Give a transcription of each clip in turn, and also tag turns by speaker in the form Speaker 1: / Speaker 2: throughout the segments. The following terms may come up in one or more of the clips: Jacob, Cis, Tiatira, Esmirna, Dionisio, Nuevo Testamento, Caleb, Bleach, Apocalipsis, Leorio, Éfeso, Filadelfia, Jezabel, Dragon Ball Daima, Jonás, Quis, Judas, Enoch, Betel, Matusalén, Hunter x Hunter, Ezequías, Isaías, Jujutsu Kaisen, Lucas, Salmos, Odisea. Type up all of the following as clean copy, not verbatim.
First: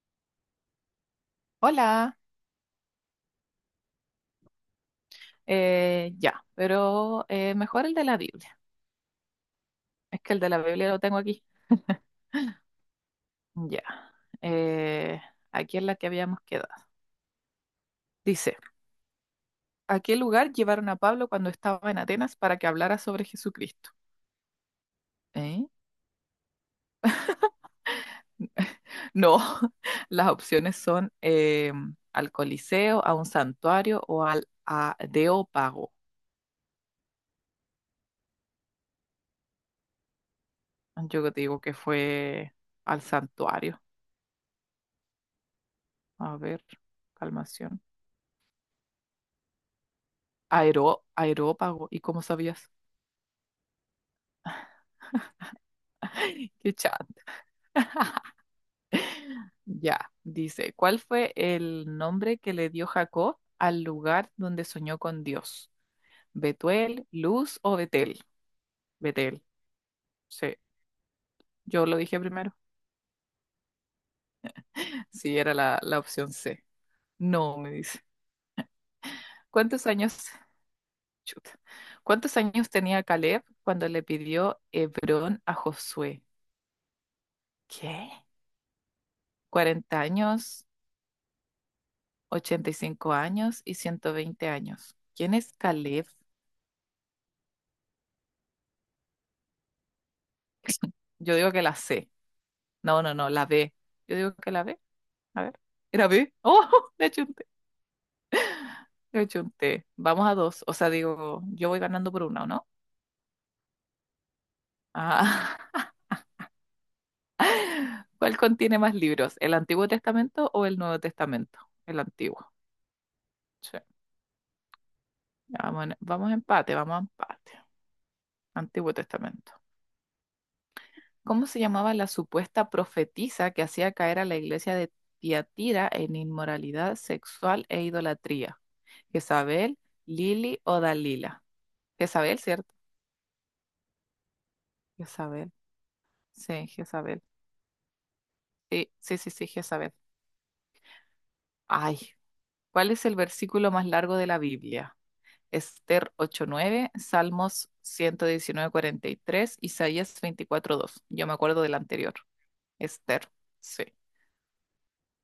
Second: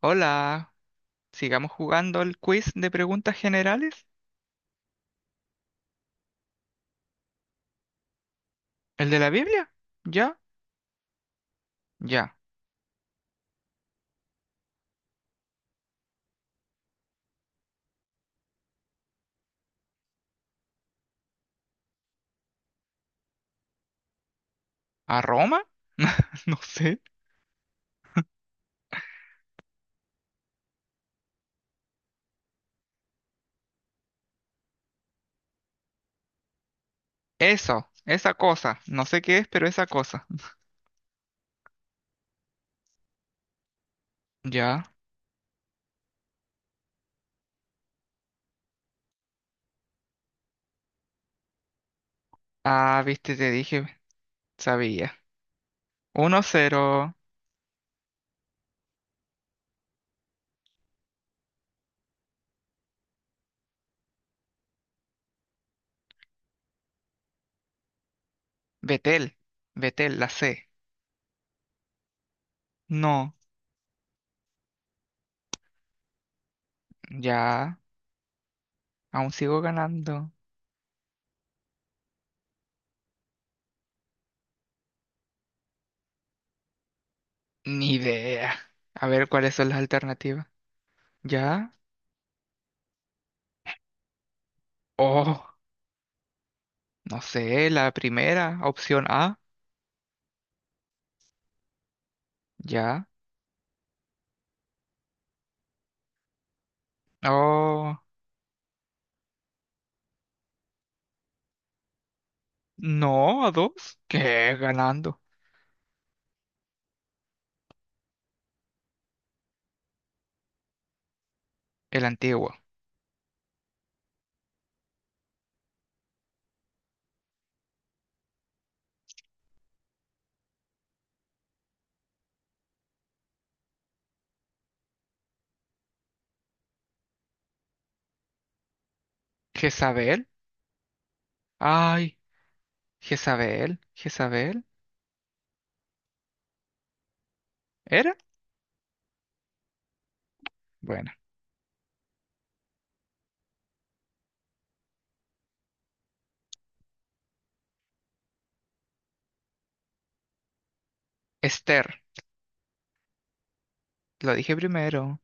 Speaker 1: Hola, sigamos
Speaker 2: Hola,
Speaker 1: jugando el quiz de preguntas generales.
Speaker 2: ya, pero mejor el de la Biblia.
Speaker 1: ¿El de la Biblia?
Speaker 2: Es que
Speaker 1: ¿Ya?
Speaker 2: el de la Biblia lo tengo aquí.
Speaker 1: ¿Ya?
Speaker 2: Ya, eh, aquí es la que habíamos quedado. Dice, ¿a qué lugar llevaron a Pablo cuando estaba en Atenas para que hablara sobre Jesucristo?
Speaker 1: ¿A Roma?
Speaker 2: ¿Eh?
Speaker 1: No sé.
Speaker 2: No, las opciones son al Coliseo, a un santuario o al Areópago.
Speaker 1: Eso, esa cosa. No sé qué es, pero esa cosa.
Speaker 2: Yo te digo que fue al santuario.
Speaker 1: Ya.
Speaker 2: A ver, calmación. Aero, Areópago. ¿Y cómo sabías?
Speaker 1: Ah, viste, te dije, sabía. Uno
Speaker 2: Qué chat.
Speaker 1: cero.
Speaker 2: Ya, dice, ¿cuál fue el nombre que le dio Jacob al lugar donde soñó con Dios? ¿Betuel, Luz o Betel?
Speaker 1: Betel.
Speaker 2: Betel,
Speaker 1: Betel, la
Speaker 2: sí.
Speaker 1: C.
Speaker 2: Yo lo dije primero.
Speaker 1: No,
Speaker 2: Sí, era la opción C. No, me
Speaker 1: ya.
Speaker 2: dice.
Speaker 1: Aún sigo
Speaker 2: ¿Cuántos años?
Speaker 1: ganando.
Speaker 2: Chuta. ¿Cuántos años tenía Caleb cuando le pidió Hebrón a Josué?
Speaker 1: Ni
Speaker 2: ¿Qué?
Speaker 1: idea. A ver cuáles son las
Speaker 2: Cuarenta
Speaker 1: alternativas.
Speaker 2: años,
Speaker 1: ¿Ya?
Speaker 2: ochenta y cinco años y ciento veinte años? ¿Quién es
Speaker 1: Oh,
Speaker 2: Caleb?
Speaker 1: no sé, la primera, opción A.
Speaker 2: Yo digo que la C. No,
Speaker 1: ¿Ya?
Speaker 2: no, no, la B. Yo digo que la B. A ver. Era B. Oh, le achunté.
Speaker 1: Oh.
Speaker 2: Le achunté. Vamos a dos. O sea, digo, yo voy ganando por una, ¿o no?
Speaker 1: No, a dos. ¿Qué? Ganando.
Speaker 2: Ah. ¿Cuál contiene más libros? ¿El Antiguo Testamento o el Nuevo Testamento? El
Speaker 1: El
Speaker 2: Antiguo.
Speaker 1: antiguo.
Speaker 2: Sí. Vamos, vamos a empate, vamos a empate. Antiguo Testamento. ¿Cómo se llamaba la supuesta profetisa que hacía caer a la iglesia de Tiatira en inmoralidad sexual e idolatría? ¿Jezabel,
Speaker 1: Jezabel.
Speaker 2: Lili o Dalila?
Speaker 1: Ay,
Speaker 2: Jezabel, ¿cierto?
Speaker 1: Jezabel. Jezabel.
Speaker 2: Jezabel. Sí, Jezabel.
Speaker 1: ¿Era?
Speaker 2: Sí, sí, sí, sí, Jezabel.
Speaker 1: Bueno.
Speaker 2: Ay, ¿cuál es el versículo más largo de la Biblia? Esther ocho nueve, Salmos 119:43, Isaías 24:2. Yo me acuerdo del
Speaker 1: Esther.
Speaker 2: anterior. Esther, sí.
Speaker 1: Lo dije primero.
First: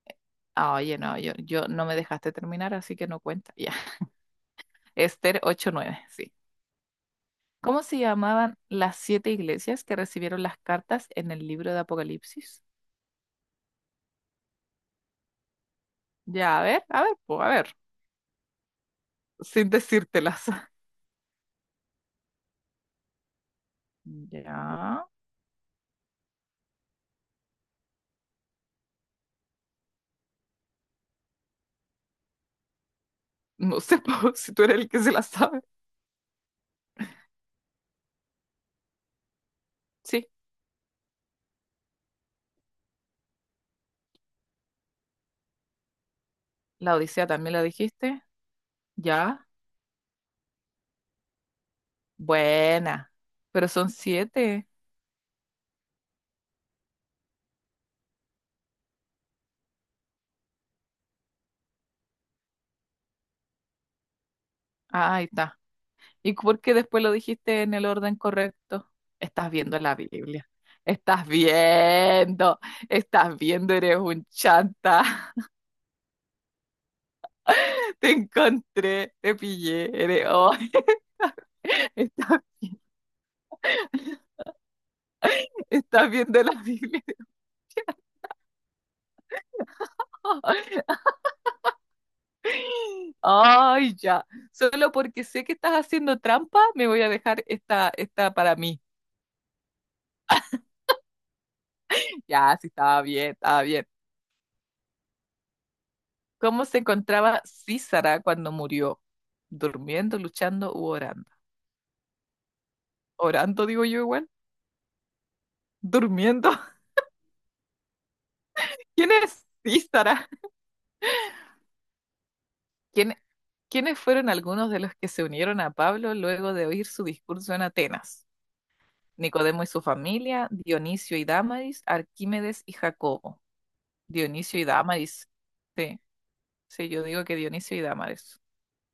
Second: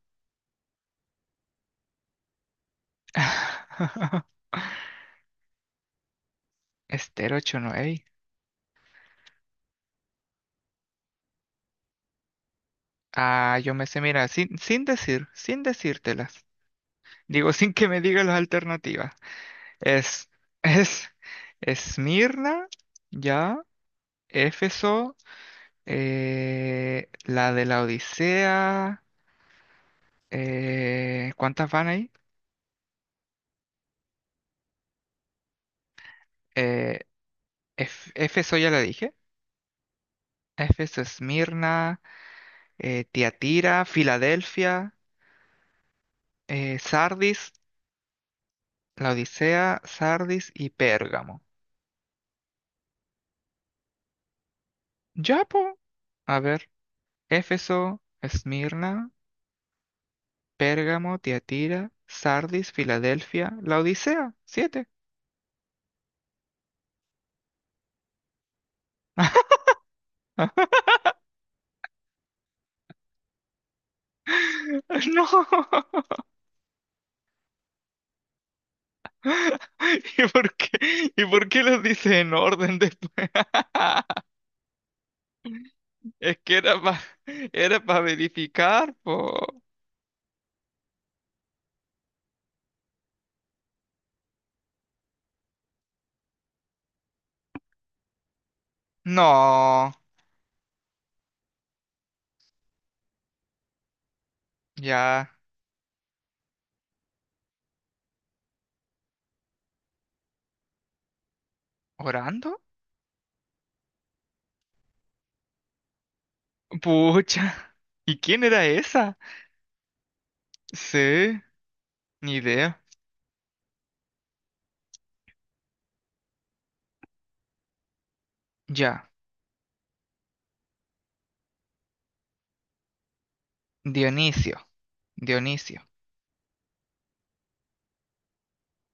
Speaker 2: Ah, oye, no, yo no me dejaste terminar, así que no cuenta. Ya. Esther ocho nueve, sí.
Speaker 1: Esther ocho
Speaker 2: ¿Cómo se
Speaker 1: nueve
Speaker 2: llamaban las 7 iglesias que recibieron las cartas en el libro de Apocalipsis?
Speaker 1: Ah, yo me sé, mira, sin decir, sin decírtelas.
Speaker 2: Ya, a ver, pues, a
Speaker 1: Digo, sin
Speaker 2: ver,
Speaker 1: que me diga las alternativas.
Speaker 2: sin
Speaker 1: Es,
Speaker 2: decírtelas.
Speaker 1: es, Esmirna, ya,
Speaker 2: Ya.
Speaker 1: Éfeso, la de la Odisea. ¿Cuántas van ahí?
Speaker 2: No sé po, si tú eres el que se la sabe.
Speaker 1: Eh, Éfeso ya la dije.
Speaker 2: Sí,
Speaker 1: Éfeso, Esmirna, Tiatira, Filadelfia,
Speaker 2: la Odisea
Speaker 1: Sardis,
Speaker 2: también la dijiste.
Speaker 1: la
Speaker 2: Ya,
Speaker 1: Odisea, Sardis y Pérgamo.
Speaker 2: buena. Pero son 7.
Speaker 1: Ya, po. A ver. Éfeso, Esmirna, Pérgamo, Tiatira, Sardis, Filadelfia, la Odisea. Siete.
Speaker 2: Ah, ahí está. ¿Y por qué después lo dijiste en el orden correcto? Estás viendo la Biblia. Estás viendo. Estás viendo, eres un chanta.
Speaker 1: No.
Speaker 2: Te encontré, te pillé.
Speaker 1: ¿Y
Speaker 2: Eres...
Speaker 1: por
Speaker 2: hoy
Speaker 1: qué? ¿Y por qué los dice en
Speaker 2: Estás,
Speaker 1: orden después?
Speaker 2: estás
Speaker 1: Es
Speaker 2: viendo la
Speaker 1: que era para
Speaker 2: Biblia.
Speaker 1: era para verificar, po.
Speaker 2: Ay, ya. Solo porque sé que estás haciendo trampa, me voy a dejar esta, esta para mí.
Speaker 1: No,
Speaker 2: Ya, sí, estaba bien, estaba bien.
Speaker 1: ya
Speaker 2: ¿Cómo se encontraba Císara cuando murió? ¿Durmiendo, luchando u orando?
Speaker 1: orando.
Speaker 2: Orando, digo yo igual. Durmiendo.
Speaker 1: Pucha. ¿Y quién era
Speaker 2: ¿Quién
Speaker 1: esa?
Speaker 2: es Císara?
Speaker 1: Sí, ni idea.
Speaker 2: ¿Quién- ¿quiénes fueron algunos de los que se unieron a Pablo luego de oír su discurso en Atenas?
Speaker 1: Ya,
Speaker 2: Nicodemo y su familia, Dionisio y Dámaris, Arquímedes y Jacobo.
Speaker 1: Dionisio,
Speaker 2: Dionisio y Dámaris.
Speaker 1: Dionisio.
Speaker 2: Sí, sí, yo digo que Dionisio y Dámaris.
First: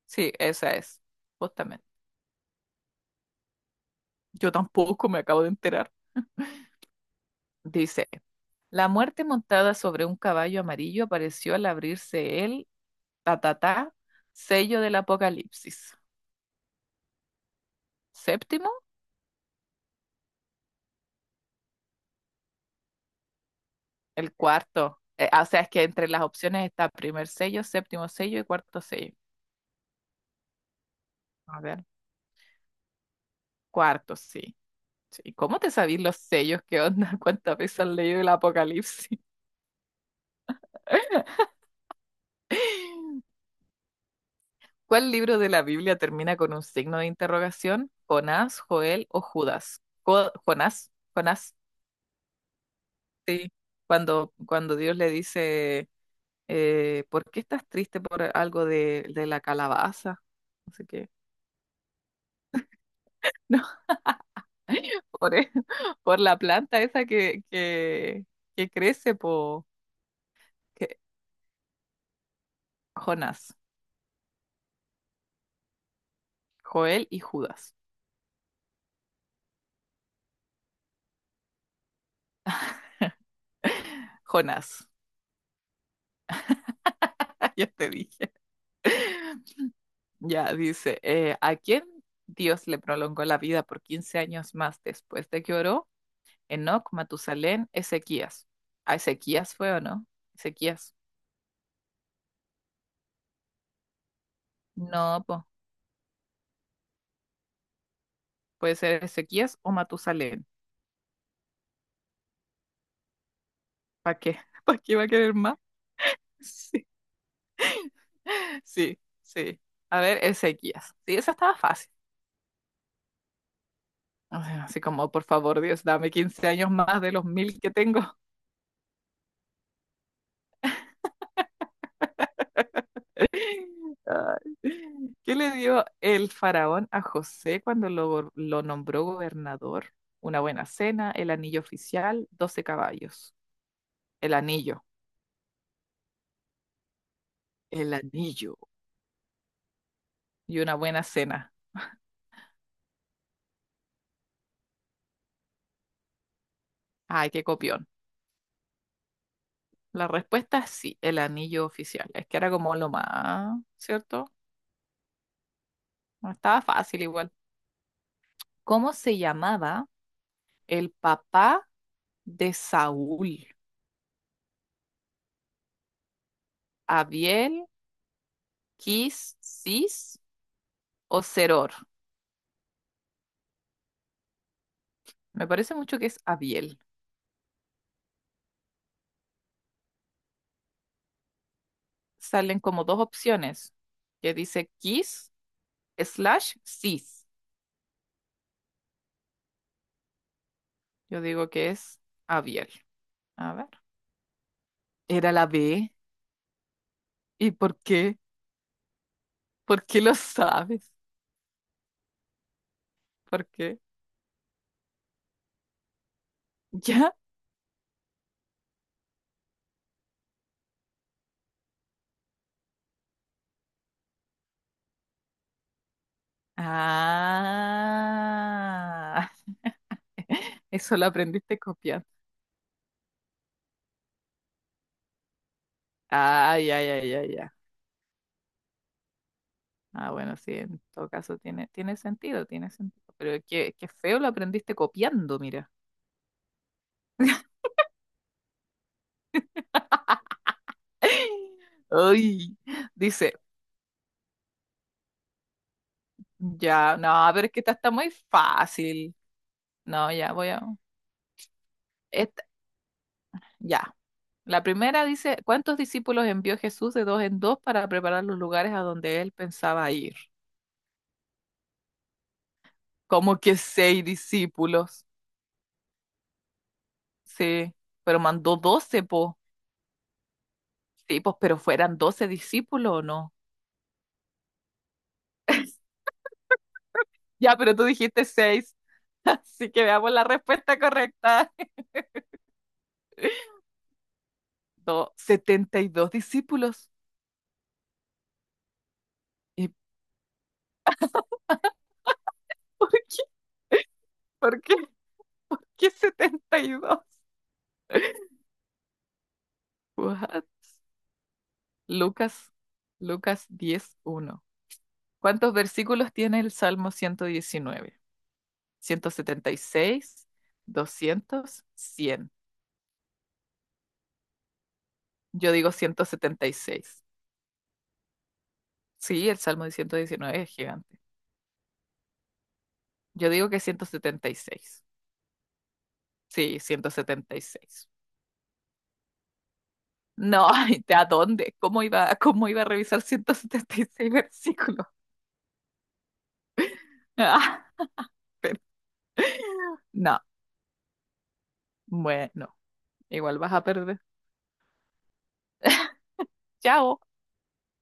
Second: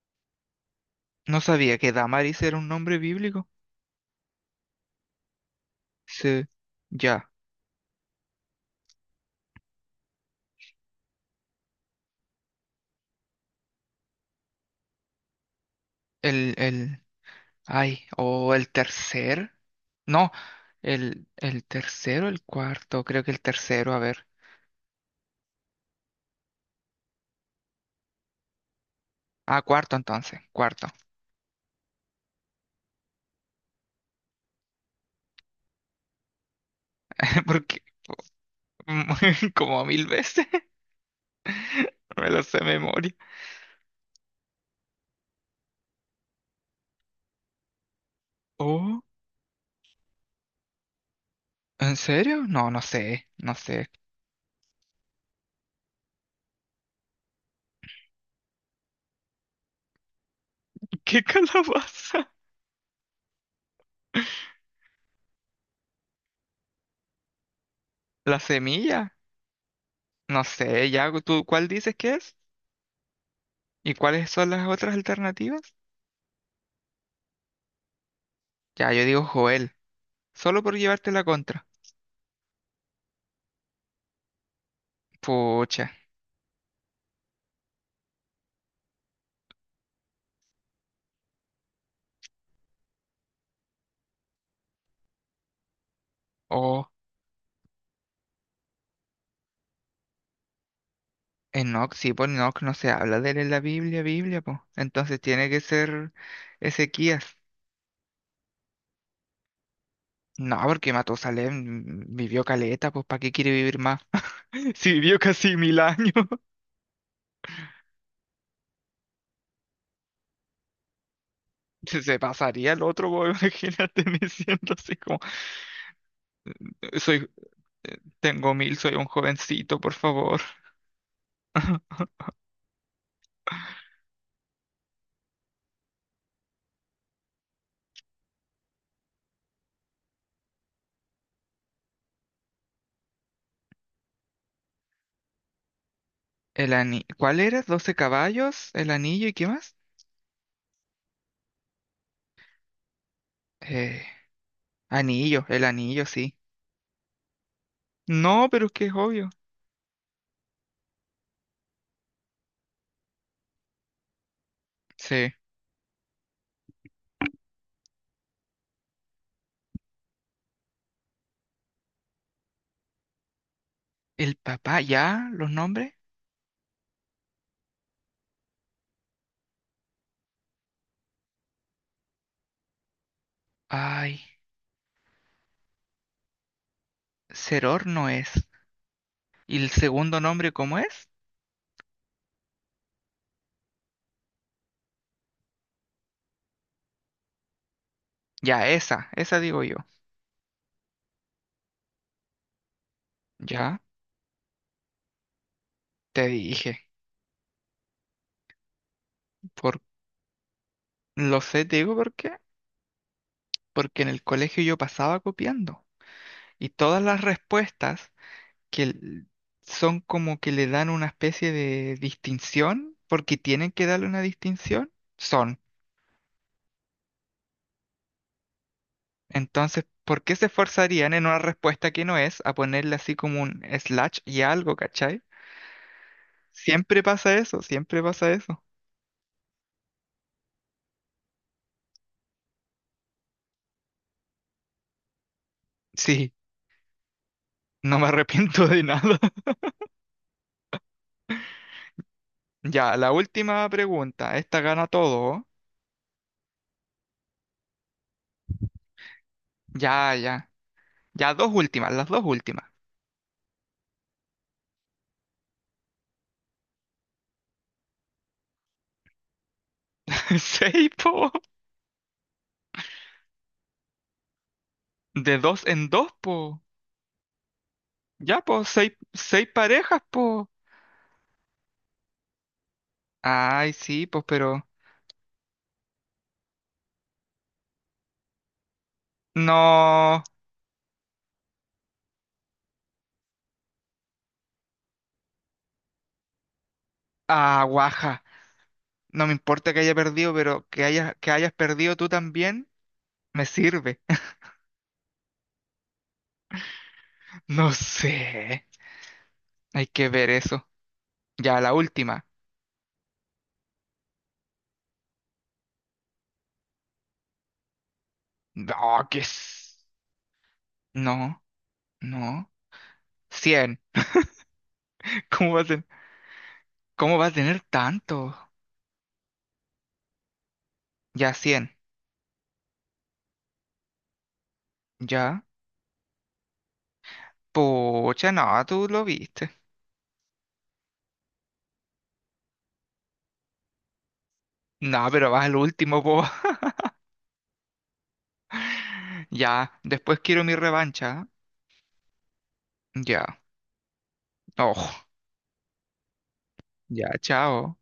Speaker 2: Sí, esa es,
Speaker 1: No sabía
Speaker 2: justamente.
Speaker 1: que Damaris era un nombre bíblico.
Speaker 2: Yo tampoco me acabo de enterar.
Speaker 1: Sí, ya.
Speaker 2: Dice. La muerte montada sobre un caballo amarillo apareció al abrirse el tatatá, sello del apocalipsis.
Speaker 1: El, el, ay, o
Speaker 2: Séptimo,
Speaker 1: el tercer. No, el tercero, el cuarto. Creo que el tercero, a ver.
Speaker 2: el cuarto. O sea, es que entre las opciones está primer sello, séptimo sello y cuarto sello.
Speaker 1: Ah, cuarto entonces, cuarto.
Speaker 2: A ver, cuarto, sí. Sí, ¿cómo te sabís los sellos? ¿Qué onda? ¿Cuántas veces
Speaker 1: Porque
Speaker 2: has leído el apocalipsis?
Speaker 1: como 1.000 veces me lo sé de memoria.
Speaker 2: ¿Cuál libro de la Biblia termina con un signo de interrogación? ¿Jonás,
Speaker 1: Oh,
Speaker 2: Joel o Judas? Jonás, Jonás.
Speaker 1: ¿En serio? No, no sé,
Speaker 2: Sí,
Speaker 1: no sé.
Speaker 2: cuando Dios le dice, ¿por qué estás triste por algo de la calabaza? No sé qué.
Speaker 1: ¿Qué calabaza?
Speaker 2: No, por, e- por la planta esa que, que,
Speaker 1: ¿La
Speaker 2: que
Speaker 1: semilla?
Speaker 2: crece por
Speaker 1: No sé, ya tú, ¿cuál dices que es?
Speaker 2: Jonás,
Speaker 1: ¿Y cuáles son las otras alternativas?
Speaker 2: Joel y Judas.
Speaker 1: Ya, yo digo Joel, solo por llevarte la contra.
Speaker 2: Jonás,
Speaker 1: Pucha.
Speaker 2: ya te dije. Ya dice, ¿a quién Dios le prolongó la vida por 15 años más después de que oró?
Speaker 1: O
Speaker 2: Enoc, Matusalén, Ezequías. ¿A Ezequías fue o no? Ezequías.
Speaker 1: Enoch, sí, por Enoch no se habla de él en la Biblia, Biblia, pues. Entonces
Speaker 2: No, pues.
Speaker 1: tiene que ser Ezequías.
Speaker 2: Puede ser Ezequías o Matusalén.
Speaker 1: No, porque Matusalén vivió caleta, pues, ¿para qué quiere vivir más?
Speaker 2: ¿Para qué? ¿Para
Speaker 1: Si
Speaker 2: qué va a
Speaker 1: vivió
Speaker 2: querer
Speaker 1: casi
Speaker 2: más?
Speaker 1: 1.000 años,
Speaker 2: Sí, sí, sí. A ver, Ezequías. Sí, esa estaba fácil.
Speaker 1: se pasaría el otro, pues imagínate, me
Speaker 2: O sea,
Speaker 1: siento
Speaker 2: así
Speaker 1: así
Speaker 2: como,
Speaker 1: como.
Speaker 2: por favor, Dios, dame 15 años más de los
Speaker 1: Soy,
Speaker 2: mil que
Speaker 1: eh,
Speaker 2: tengo.
Speaker 1: tengo mil, soy un jovencito, por favor.
Speaker 2: Ay. ¿Qué le dio el faraón a José cuando lo nombró gobernador? Una buena cena, el anillo oficial, 12 caballos. El anillo,
Speaker 1: ¿Cuál era? doce
Speaker 2: el anillo
Speaker 1: caballos? ¿El anillo y qué más?
Speaker 2: y una buena cena.
Speaker 1: Eh, el anillo, sí.
Speaker 2: Ay, qué copión.
Speaker 1: No, pero es que es obvio.
Speaker 2: La respuesta es sí, el anillo oficial. Es que era como lo más, ¿cierto?
Speaker 1: Sí.
Speaker 2: No estaba fácil igual. ¿Cómo se llamaba el papá de Saúl?
Speaker 1: ¿El papá ya? ¿Los nombres?
Speaker 2: ¿Abiel, Quis, Cis o Seror?
Speaker 1: Ay,
Speaker 2: Me parece mucho que es Abiel.
Speaker 1: Ceror no es. ¿Y el segundo nombre cómo es?
Speaker 2: Salen como dos opciones que dice Quis slash Cis.
Speaker 1: Ya, esa digo yo.
Speaker 2: Yo digo que es Abiel. A ver.
Speaker 1: Ya,
Speaker 2: Era la B.
Speaker 1: te dije.
Speaker 2: ¿Y por qué?
Speaker 1: Por...
Speaker 2: ¿Por qué lo sabes?
Speaker 1: Lo sé, te digo por qué.
Speaker 2: ¿Por qué?
Speaker 1: Porque en el colegio yo pasaba copiando. Y todas
Speaker 2: ya.
Speaker 1: las respuestas que l- son como que le dan una especie de distinción, porque tienen que darle una distinción, son.
Speaker 2: Ah,
Speaker 1: Entonces, ¿por qué se
Speaker 2: eso lo
Speaker 1: esforzarían en una
Speaker 2: aprendiste
Speaker 1: respuesta que
Speaker 2: copiando.
Speaker 1: no es a ponerle así como un slash y algo, ¿cachai?
Speaker 2: Ah, ya,
Speaker 1: Siempre
Speaker 2: ya, ya,
Speaker 1: pasa
Speaker 2: ya.
Speaker 1: eso, siempre pasa eso.
Speaker 2: Ah, bueno, sí, en todo caso tiene sentido, tiene sentido. Pero qué feo lo aprendiste copiando, mira.
Speaker 1: Sí, no me arrepiento de nada.
Speaker 2: Ay,
Speaker 1: Ya, la
Speaker 2: dice,
Speaker 1: última pregunta, esta gana todo. ¿Oh?
Speaker 2: ya, no, pero es que esta está muy fácil. No,
Speaker 1: Ya,
Speaker 2: ya, voy
Speaker 1: ya.
Speaker 2: a...
Speaker 1: Ya, dos últimas, las dos
Speaker 2: Esta,
Speaker 1: últimas.
Speaker 2: ya. La primera dice, ¿cuántos discípulos envió Jesús de dos en dos para preparar los lugares a donde él pensaba ir?
Speaker 1: Seis, po.
Speaker 2: Como que seis discípulos.
Speaker 1: De dos en dos, po.
Speaker 2: Sí, pero
Speaker 1: Ya,
Speaker 2: mandó
Speaker 1: po, seis,
Speaker 2: 12 po.
Speaker 1: seis parejas, po.
Speaker 2: Sí, pues, pero fueran 12 discípulos o no.
Speaker 1: Ay, sí, pues, pero
Speaker 2: Ya, pero tú dijiste 6. así que veamos
Speaker 1: no.
Speaker 2: la respuesta correcta. 72 discípulos.
Speaker 1: Ah, guaja. No me
Speaker 2: ¿Y
Speaker 1: importa que haya perdido, pero que hayas perdido tú también
Speaker 2: por qué?
Speaker 1: me sirve.
Speaker 2: ¿Por qué? ¿Qué 72?
Speaker 1: No sé. Hay que ver
Speaker 2: What?
Speaker 1: eso. Ya, la última.
Speaker 2: Lucas, Lucas 10:1. ¿Cuántos versículos tiene el Salmo 119?
Speaker 1: No,
Speaker 2: ¿ciento
Speaker 1: que es.
Speaker 2: setenta y seis,
Speaker 1: No,
Speaker 2: doscientos, cien.
Speaker 1: no. 100.
Speaker 2: Yo
Speaker 1: ¿Cómo va a
Speaker 2: digo 176.
Speaker 1: tener tanto?
Speaker 2: Sí, el Salmo de 119 es gigante.
Speaker 1: Ya, 100.
Speaker 2: Yo digo que 176.
Speaker 1: Ya.
Speaker 2: Sí, 176.
Speaker 1: Pucha, no, tú lo viste.
Speaker 2: No, ay, ¿de a dónde? Cómo iba a revisar 176 versículos?
Speaker 1: No, pero vas al último, po.
Speaker 2: Ah, pero-
Speaker 1: Ya.
Speaker 2: no,
Speaker 1: Después quiero mi revancha.
Speaker 2: bueno,
Speaker 1: ¿Eh?
Speaker 2: igual
Speaker 1: Ya.
Speaker 2: vas a perder.
Speaker 1: Ojo.
Speaker 2: Chao.
Speaker 1: Ya, chao.